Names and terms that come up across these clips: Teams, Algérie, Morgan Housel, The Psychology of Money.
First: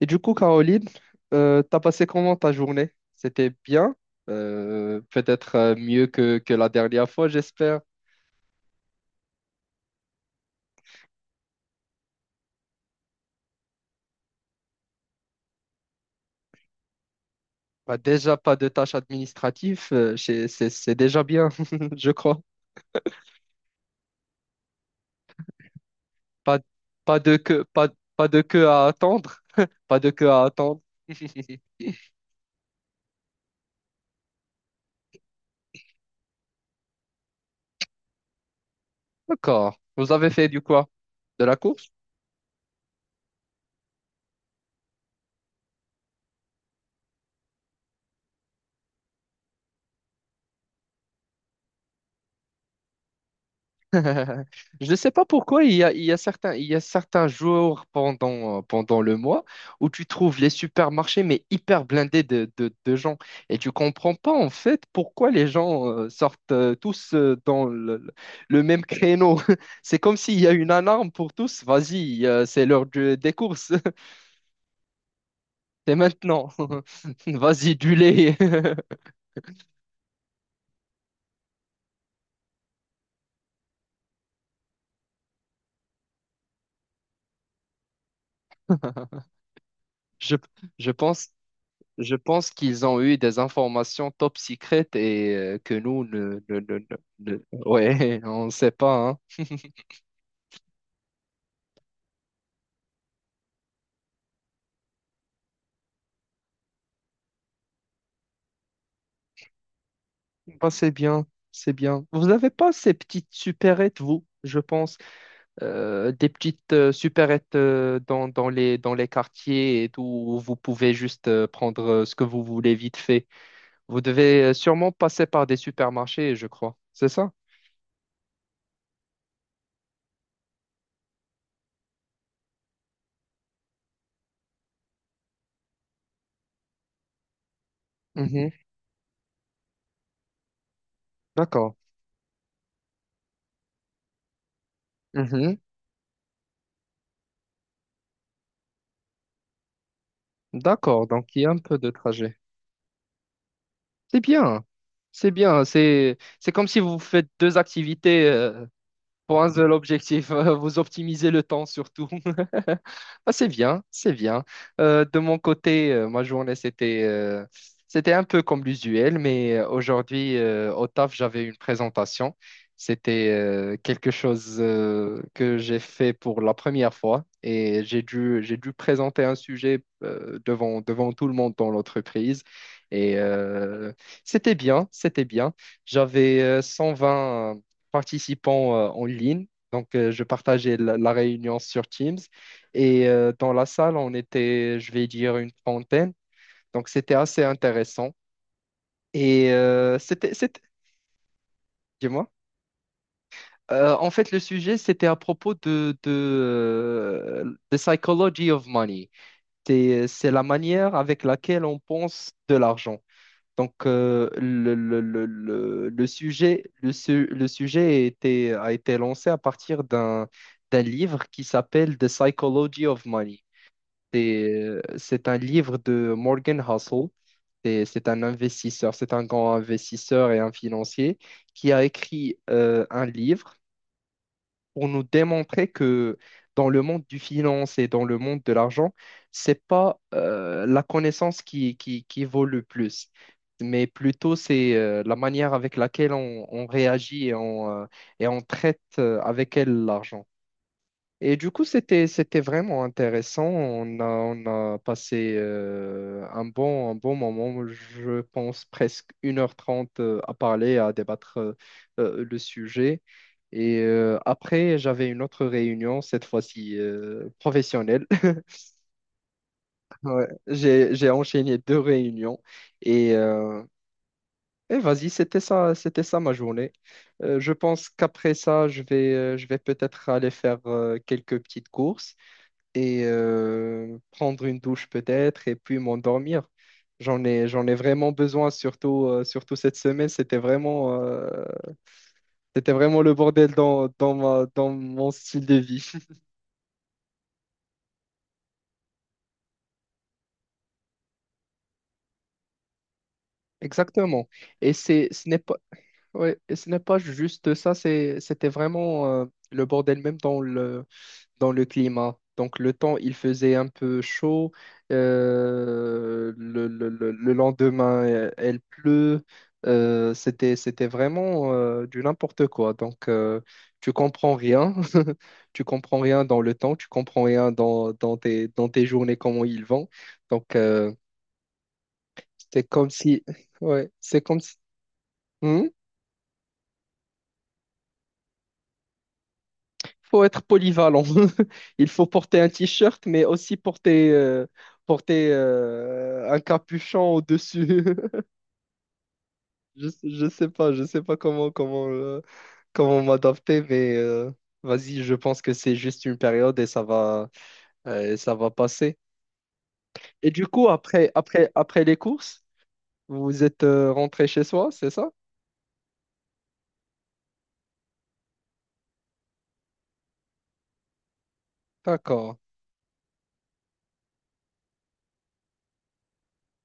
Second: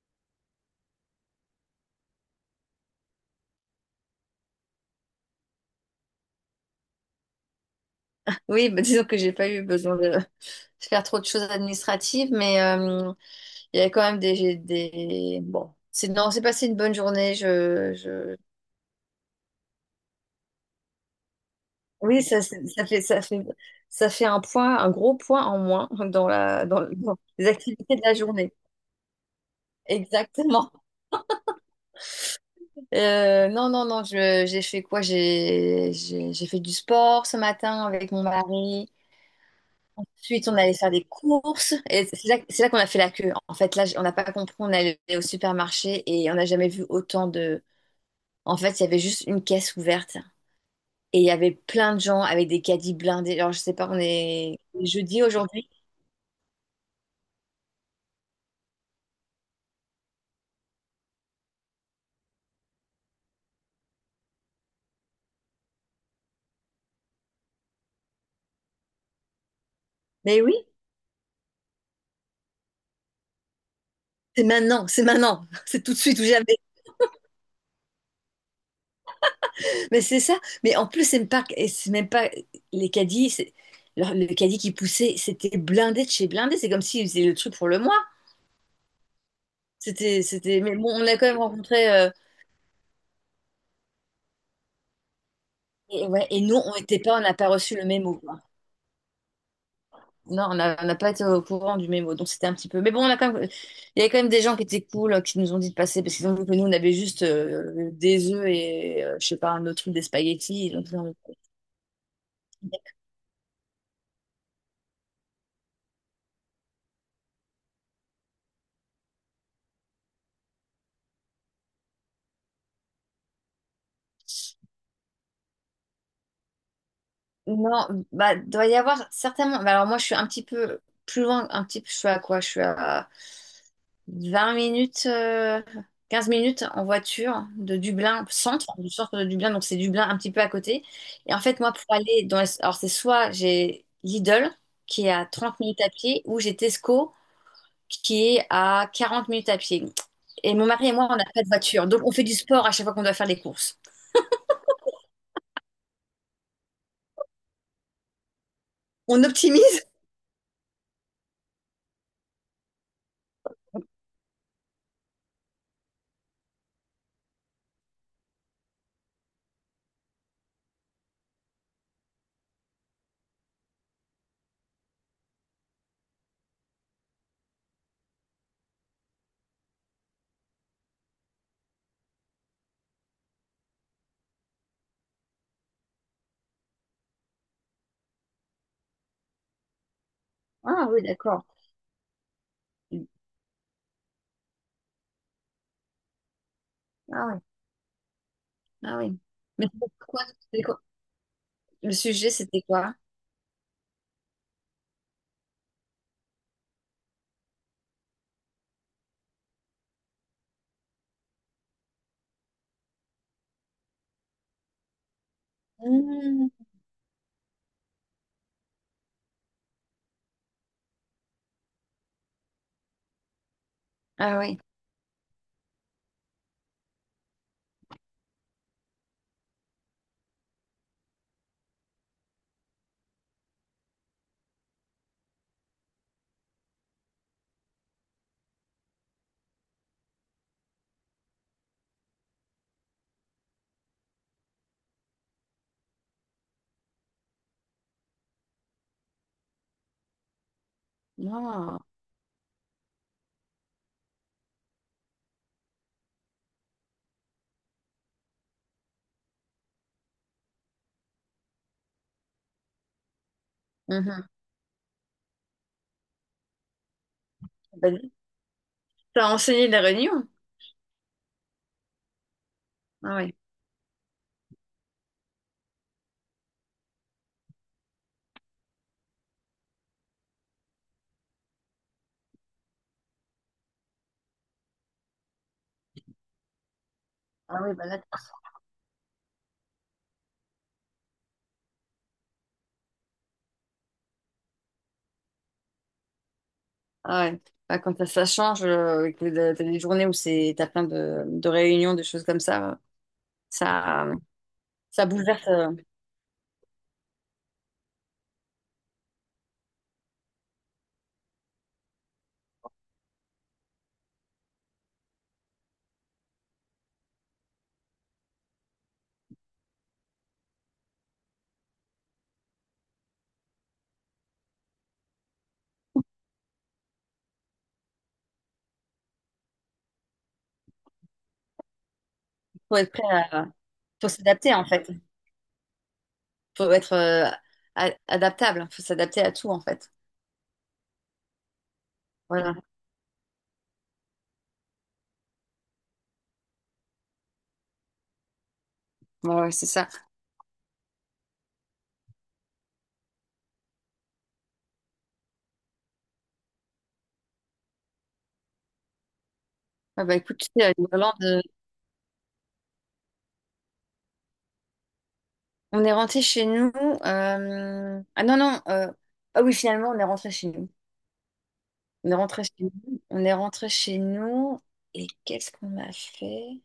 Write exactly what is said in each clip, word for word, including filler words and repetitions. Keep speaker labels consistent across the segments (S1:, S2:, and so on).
S1: Et du coup, Caroline, euh, t'as passé comment ta journée? C'était bien. Euh, peut-être euh, mieux que, que la dernière fois, j'espère.
S2: Oui, bah, disons que j'ai pas eu besoin de faire trop de choses administratives, mais euh, il y avait quand même des, des... Bon, c'est non, c'est passé une bonne journée. Je,
S1: Bah, déjà,
S2: je...
S1: pas de tâches administratives, euh, c'est c'est- c'est déjà bien, je
S2: Oui,
S1: crois.
S2: ça, c'est- ça fait, ça fait, ça fait un point, un gros point en moins dans
S1: Pas,
S2: la, dans, dans
S1: pas de
S2: les
S1: queue, pas,
S2: activités de la
S1: pas de
S2: journée.
S1: queue à attendre, pas de queue à
S2: Exactement.
S1: attendre.
S2: Euh, non, non, non, je, j'ai fait quoi? J'ai, j'ai, j'ai fait du sport ce matin avec mon mari.
S1: D'accord. Vous avez fait
S2: Ensuite, on
S1: du
S2: allait
S1: quoi?
S2: faire des
S1: De la
S2: courses.
S1: course?
S2: Et c'est là, c'est là qu'on a fait la queue. En fait, là, on n'a pas compris. On allait au supermarché et on n'a jamais vu autant de. En fait, il y avait juste une caisse ouverte et il y avait plein de gens avec des caddies blindés. Alors, je sais pas, on est on est
S1: Je ne sais
S2: jeudi
S1: pas pourquoi
S2: aujourd'hui.
S1: il y a, il y a certains, il y a certains jours pendant, euh, pendant le mois où tu trouves les supermarchés mais hyper blindés de, de, de gens. Et tu comprends pas en fait pourquoi les gens euh, sortent euh, tous euh, dans le, le même créneau. C'est comme s'il
S2: Mais
S1: y a
S2: oui,
S1: une alarme pour tous. Vas-y, euh, c'est l'heure du- des courses.
S2: c'est maintenant, c'est maintenant, c'est tout
S1: C'est
S2: de suite ou
S1: maintenant.
S2: jamais.
S1: Vas-y, du lait.
S2: Mais c'est ça. Mais en plus, c'est même pas, et c'est même pas les caddies. c'est- leur- Le caddie qui poussait, c'était blindé de chez blindé. C'est comme s'ils faisaient le truc pour le mois. C'était,
S1: Je,
S2: c'était. Mais bon,
S1: je
S2: on a quand
S1: pense.
S2: même rencontré. euh,
S1: Je pense qu'ils ont eu des informations top secrètes et euh, que nous,
S2: Et, ouais,
S1: ne,
S2: et nous,
S1: ne-
S2: on
S1: ne-
S2: n'était pas, on n'a
S1: ne- ne-
S2: pas reçu le mémo,
S1: ouais,
S2: quoi.
S1: on ne sait pas, hein.
S2: Non, on n'a on n'a pas été au courant du mémo, donc c'était un petit peu. Mais bon, on a quand même, il y avait quand même des gens qui étaient cool, euh, qui nous ont dit de passer, parce qu'ils ont vu que nous, on avait juste euh, des œufs et, euh, je sais pas, un autre truc, des
S1: Bah,
S2: spaghettis. Donc,
S1: c'est bien,
S2: ils
S1: c'est bien. Vous n'avez pas ces petites supérettes, vous, je pense, euh, des petites euh, supérettes euh, dans, dans les, dans les quartiers et tout, où vous pouvez juste euh, prendre euh, ce que vous voulez vite fait. Vous devez euh, sûrement passer par des supermarchés, je crois. C'est ça?
S2: non, bah, doit y avoir certainement. Bah, alors moi, je suis un petit peu plus loin, un petit peu, je suis à quoi? Je suis à vingt minutes, euh, quinze minutes en voiture de Dublin,
S1: Mhm.
S2: centre, du centre de Dublin, donc c'est Dublin un petit peu à côté. Et en fait, moi,
S1: D'accord.
S2: pour aller dans... les- Alors, c'est soit j'ai Lidl, qui est à
S1: Mhm.
S2: trente minutes à pied, ou j'ai Tesco, qui est à quarante minutes à pied. Et mon mari et
S1: D'accord,
S2: moi, on n'a
S1: donc il
S2: pas
S1: y
S2: de
S1: a un peu
S2: voiture,
S1: de
S2: donc on fait du
S1: trajet.
S2: sport à chaque fois qu'on doit faire des courses.
S1: C'est bien. C'est bien. C'est c'est comme si vous faites deux activités euh,
S2: On
S1: pour un
S2: optimise.
S1: seul objectif, euh, vous optimisez le temps surtout. Ah, c'est bien, c'est bien. Euh, de mon côté, euh, ma journée, c'était euh, c'était un peu comme l'usuel, mais euh, aujourd'hui, euh, au taf, j'avais une présentation. C'était euh, quelque chose euh, que j'ai fait pour la première fois et j'ai dû, j'ai dû présenter un sujet euh, devant, devant tout le monde dans l'entreprise. Et euh, C'était bien, c'était bien. J'avais euh, cent vingt participants euh, en ligne. Donc, euh, je partageais
S2: Ah
S1: la,
S2: oui,
S1: la
S2: d'accord.
S1: réunion sur Teams. Et euh, dans la salle, on était, je vais dire, une trentaine. Donc, c'était
S2: Ah oui,
S1: assez intéressant.
S2: ah oui.
S1: Et
S2: Mais c'était
S1: euh,
S2: quoi,
S1: c'était, c'était,
S2: c'était quoi- Le
S1: dis-moi.
S2: sujet, c'était quoi?
S1: Euh, en fait, le sujet, c'était à propos de, de, euh, the psychology of money. C'est, c'est la manière avec laquelle on pense de l'argent. Donc, euh, le, le, le, le, le
S2: Mmh.
S1: sujet, le, su- le sujet a été, a été lancé à partir d'un d'un livre qui s'appelle The Psychology of Money.
S2: Ah
S1: C'est
S2: oui.
S1: euh, c'est un livre de Morgan Housel. C'est c'est un investisseur, c'est un grand investisseur et un financier qui a écrit euh, un livre pour nous démontrer que dans le monde du finance et dans le monde de l'argent, c'est pas euh, la connaissance qui, qui, qui vaut le plus, mais plutôt c'est euh, la manière avec laquelle on, on réagit et on, euh, et on traite euh, avec elle l'argent. Et du coup,
S2: Non.
S1: c'était, c'était vraiment intéressant. On a, on a passé euh, un bon, un bon moment, je pense presque une heure trente euh, à parler, à débattre euh, euh, le sujet. Et euh,
S2: Mhm.
S1: après, j'avais une autre réunion, cette fois-ci euh, professionnelle.
S2: T'as enseigné la Réunion?
S1: Ouais, j'ai, j'ai enchaîné deux réunions et,
S2: Ah oui.
S1: euh, et vas-y, c'était ça, c'était ça ma journée. Euh, je pense qu'après ça, je vais, euh, je vais peut-être aller faire euh, quelques petites courses et euh, prendre une douche peut-être et puis m'endormir. J'en ai,
S2: Ah
S1: j'en ai
S2: oui, bah là,
S1: vraiment
S2: t'as-
S1: besoin, surtout, euh, surtout cette semaine. C'était vraiment, euh, c'était vraiment le bordel dans, dans ma- dans mon style de vie.
S2: Ah ouais. Ah, quand ça, ça change, euh, que t'as t'as des journées où c'est, t'as plein de, de réunions, de choses comme ça, euh, ça,
S1: Exactement. Et
S2: ça
S1: c'est, ce n'est
S2: bouleverse.
S1: pas,
S2: Euh,
S1: ouais, et ce n'est pas juste ça, c'est, c'était vraiment euh, le bordel même dans le, dans le climat. Donc le temps, il faisait un peu chaud. Euh, le, le- le- le lendemain, euh, elle pleut. euh, c'était, c'était vraiment euh, du n'importe quoi. Donc euh, tu comprends rien. Tu comprends rien dans le temps. Tu comprends rien dans, dans tes, dans tes journées, comment ils vont. Donc euh, c'est
S2: faut
S1: comme
S2: être prêt
S1: si...
S2: à,
S1: Ouais,
S2: faut
S1: c'est comme
S2: s'adapter
S1: si...
S2: en fait.
S1: Hmm,
S2: Faut être euh, a- adaptable. Faut s'adapter à tout en fait.
S1: faut être polyvalent. Il faut porter un
S2: Voilà.
S1: t-shirt, mais aussi porter, euh, porter euh, un capuchon au-dessus.
S2: Ouais, ouais, c'est
S1: Je,
S2: ça.
S1: je sais pas, je sais pas comment, comment, euh, comment m'adapter, mais euh, vas-y, je pense que c'est juste une période et ça va, euh, et ça va passer.
S2: Ah bah
S1: Et
S2: écoute,
S1: du
S2: tu sais,
S1: coup,
S2: euh,
S1: après,
S2: l'Irlande, euh,
S1: après, après les courses, vous êtes euh, rentré chez soi, c'est ça?
S2: on est rentré chez nous. euh, Ah non non. euh, Ah oui, finalement, on est rentré chez nous. On est
S1: D'accord.
S2: rentré chez nous. On est rentré chez nous. Et qu'est-ce qu'on a fait?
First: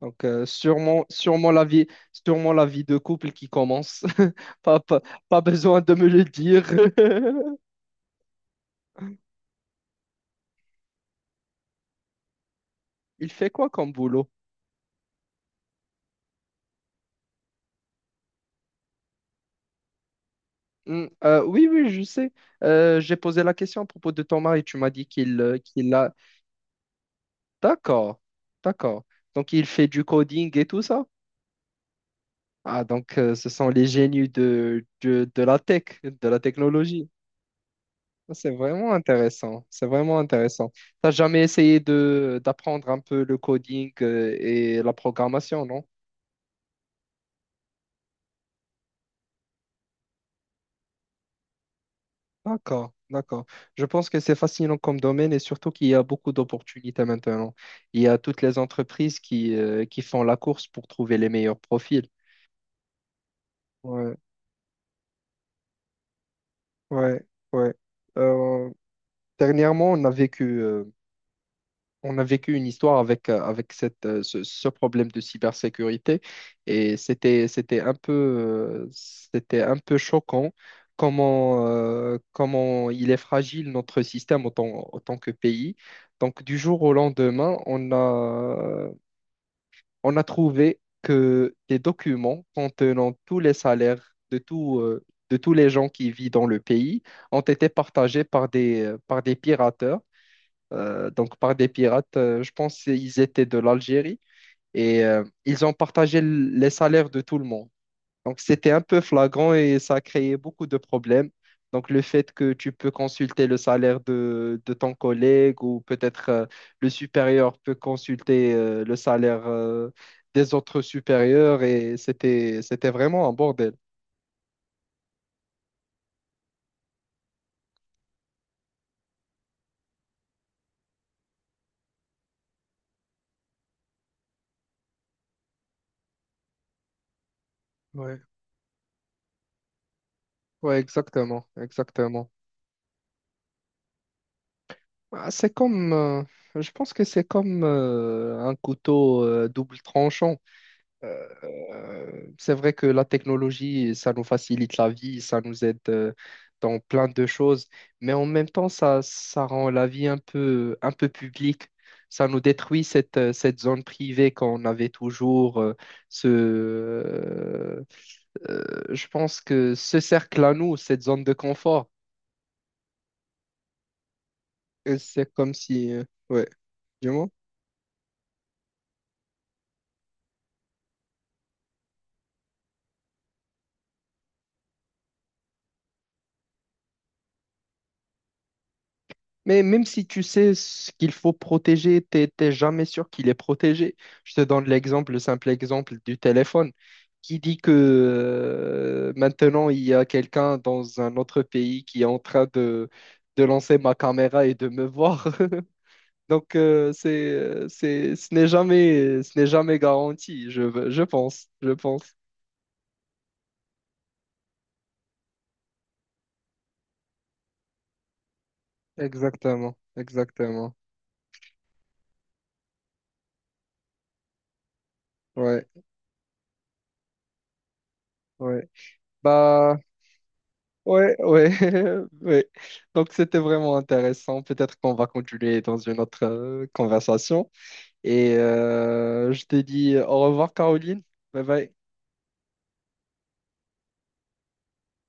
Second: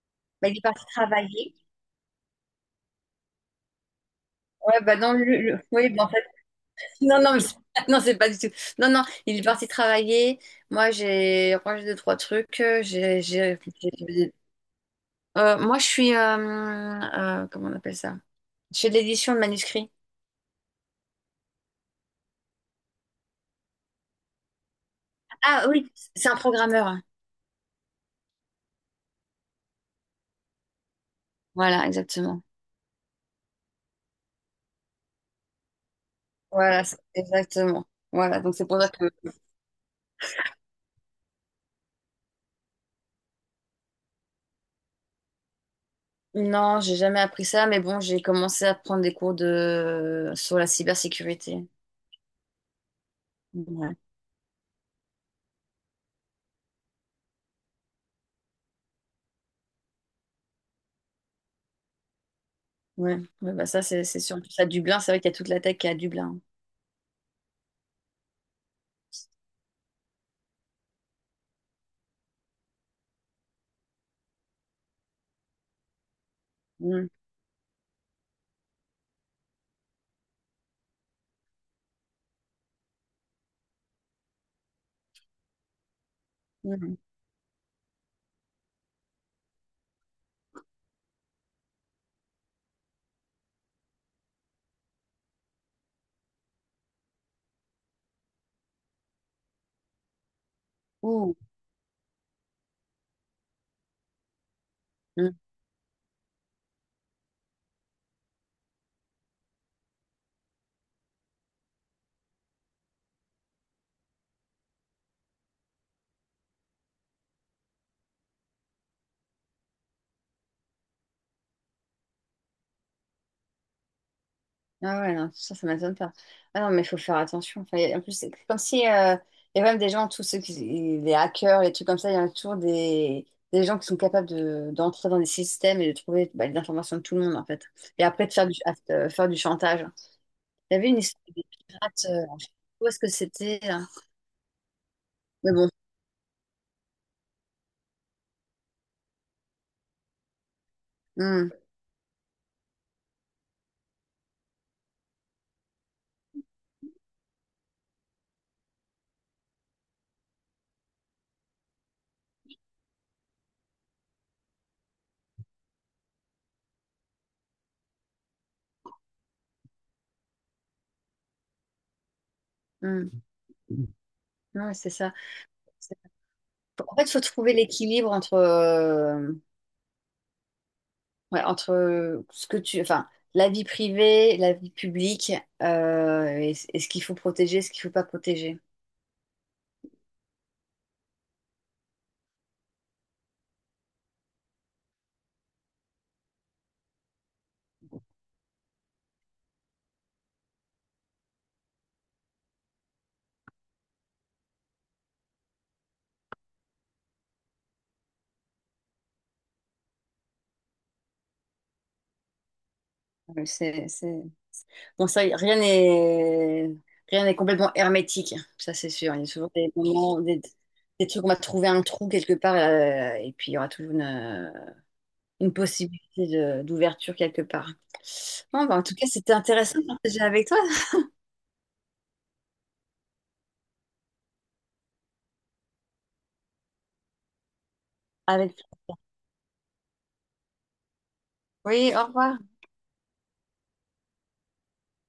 S1: Donc, euh,
S2: Bah, il est parti
S1: sûrement, sûrement
S2: travailler.
S1: la vie, sûrement la vie de couple qui commence. Pas,
S2: Ouais, bah
S1: pas,
S2: non, le-
S1: pas
S2: le-
S1: besoin
S2: oui,
S1: de
S2: bah,
S1: me
S2: en fait,
S1: le dire.
S2: non, non, mais c'est non, c'est pas du tout. Non, non, il est parti travailler. Moi, j'ai rangé deux, trois trucs. euh, J'ai,
S1: Il fait
S2: j'ai,
S1: quoi comme boulot?
S2: j'ai- euh, moi, je suis, euh, euh, comment on appelle ça? Je fais de l'édition de manuscrits.
S1: Hmm, euh, oui, oui, je sais. Euh, j'ai posé la question à propos de ton mari. Tu m'as dit qu'il euh,
S2: Ah oui,
S1: qu'il a...
S2: c'est un programmeur. Hein.
S1: D'accord, d'accord. Donc, il fait du coding et tout ça?
S2: Voilà, exactement.
S1: Ah, donc, euh, ce sont les génies de, de, de la tech, de la
S2: Voilà, c'est-
S1: technologie.
S2: exactement. Voilà,
S1: C'est
S2: donc c'est pour ça
S1: vraiment
S2: que
S1: intéressant. C'est vraiment intéressant. T'as jamais essayé de d'apprendre un peu le coding euh, et la programmation, non?
S2: non, j'ai jamais appris ça, mais bon, j'ai commencé à prendre des cours de sur la cybersécurité.
S1: D'accord, d'accord. Je
S2: Ouais.
S1: pense que c'est fascinant comme domaine et surtout qu'il y a beaucoup d'opportunités maintenant. Il y a toutes les entreprises qui, euh, qui font la course pour trouver les meilleurs profils.
S2: Ouais, ouais, bah ça, c'est
S1: Ouais,
S2: c'est sûr. En plus, à Dublin, c'est vrai qu'il y a toute la tech qui est à Dublin.
S1: ouais, ouais. Euh, dernièrement, on a vécu, euh, on a vécu une histoire avec, euh, avec cette, euh, ce, ce problème de cybersécurité et
S2: Mm,
S1: c'était, c'était un peu, euh, c'était un peu choquant comment, euh, comment il est fragile notre système en tant, en tant que pays. Donc du jour au
S2: mm,
S1: lendemain, on a, on a trouvé que des documents contenant tous les salaires de tout, euh, de tous les gens qui vivent dans le pays ont été partagés par des, par des pirates euh,
S2: ouh,
S1: donc par des pirates. Euh, je pense qu'ils étaient de l'Algérie et euh,
S2: mm.
S1: ils ont partagé l- les salaires de tout le monde. Donc c'était un peu flagrant et ça a créé beaucoup de problèmes. Donc le fait que tu peux consulter le salaire de, de ton collègue ou peut-être euh, le supérieur peut consulter euh, le salaire euh, des autres supérieurs et c'était c'était vraiment un bordel.
S2: Ah ouais, non, ça, ça m'étonne pas. Ah non, mais il faut faire attention. Enfin, y a- en plus, c'est comme si euh, il y a même des gens, tous ceux qui, les hackers, les trucs comme ça, il y a toujours des, des gens qui sont capables de, d'entrer dans des systèmes et de trouver bah, les informations de tout le monde, en fait. Et
S1: Ouais,
S2: après, de faire du, à- euh, faire du chantage. Il y
S1: ouais,
S2: avait une histoire des
S1: exactement,
S2: pirates, euh,
S1: exactement.
S2: où est-ce que c'était, là?
S1: Ah, c'est
S2: Mais bon,
S1: comme, euh, je pense que c'est comme euh, un couteau euh, double tranchant.
S2: mm,
S1: Euh, c'est vrai que la technologie, ça nous facilite la vie, ça nous aide euh, dans plein de choses, mais en même temps, ça, ça rend la vie un peu, un peu publique. Ça nous détruit cette, euh, cette zone privée qu'on avait toujours, euh, ce, euh, euh, je pense que ce cercle à nous, cette zone de confort.
S2: mm. Non, c'est
S1: Et
S2: ça.
S1: c'est comme si,
S2: C'est-
S1: euh, ouais,
S2: En fait, il faut trouver l'équilibre entre. euh, Ouais, entre euh, ce que tu, enfin, la vie privée, la vie publique, euh, et, et ce qu'il faut protéger, ce qu'il faut pas protéger.
S1: mais même si tu sais ce qu'il faut protéger, t'es, t'es jamais sûr qu'il est protégé. Je te donne l'exemple, le simple exemple du téléphone. Qui dit que euh, maintenant il y a quelqu'un dans un autre pays qui est en train de, de lancer ma caméra et de me voir? Donc euh, c'est, c'est, ce n'est jamais, ce n'est jamais garanti, je, je pense, je pense.
S2: Ouais, C'est, c'est... Bon, ça, rien n'est rien n'est complètement hermétique, ça c'est sûr. Il y a toujours des
S1: Exactement,
S2: moments, des,
S1: exactement.
S2: des trucs, on va trouver un trou quelque part, euh, et puis il y aura toujours une, euh, une
S1: Ouais,
S2: possibilité de- d'ouverture quelque part. Bon,
S1: ouais.
S2: bah, en tout cas, c'était
S1: Bah,
S2: intéressant de partager avec toi.
S1: ouais, ouais, ouais. Donc c'était vraiment intéressant. Peut-être qu'on va continuer dans une autre euh, conversation. Et
S2: Avec...
S1: euh, je te dis au revoir, Caroline. Bye bye.
S2: Oui, au revoir.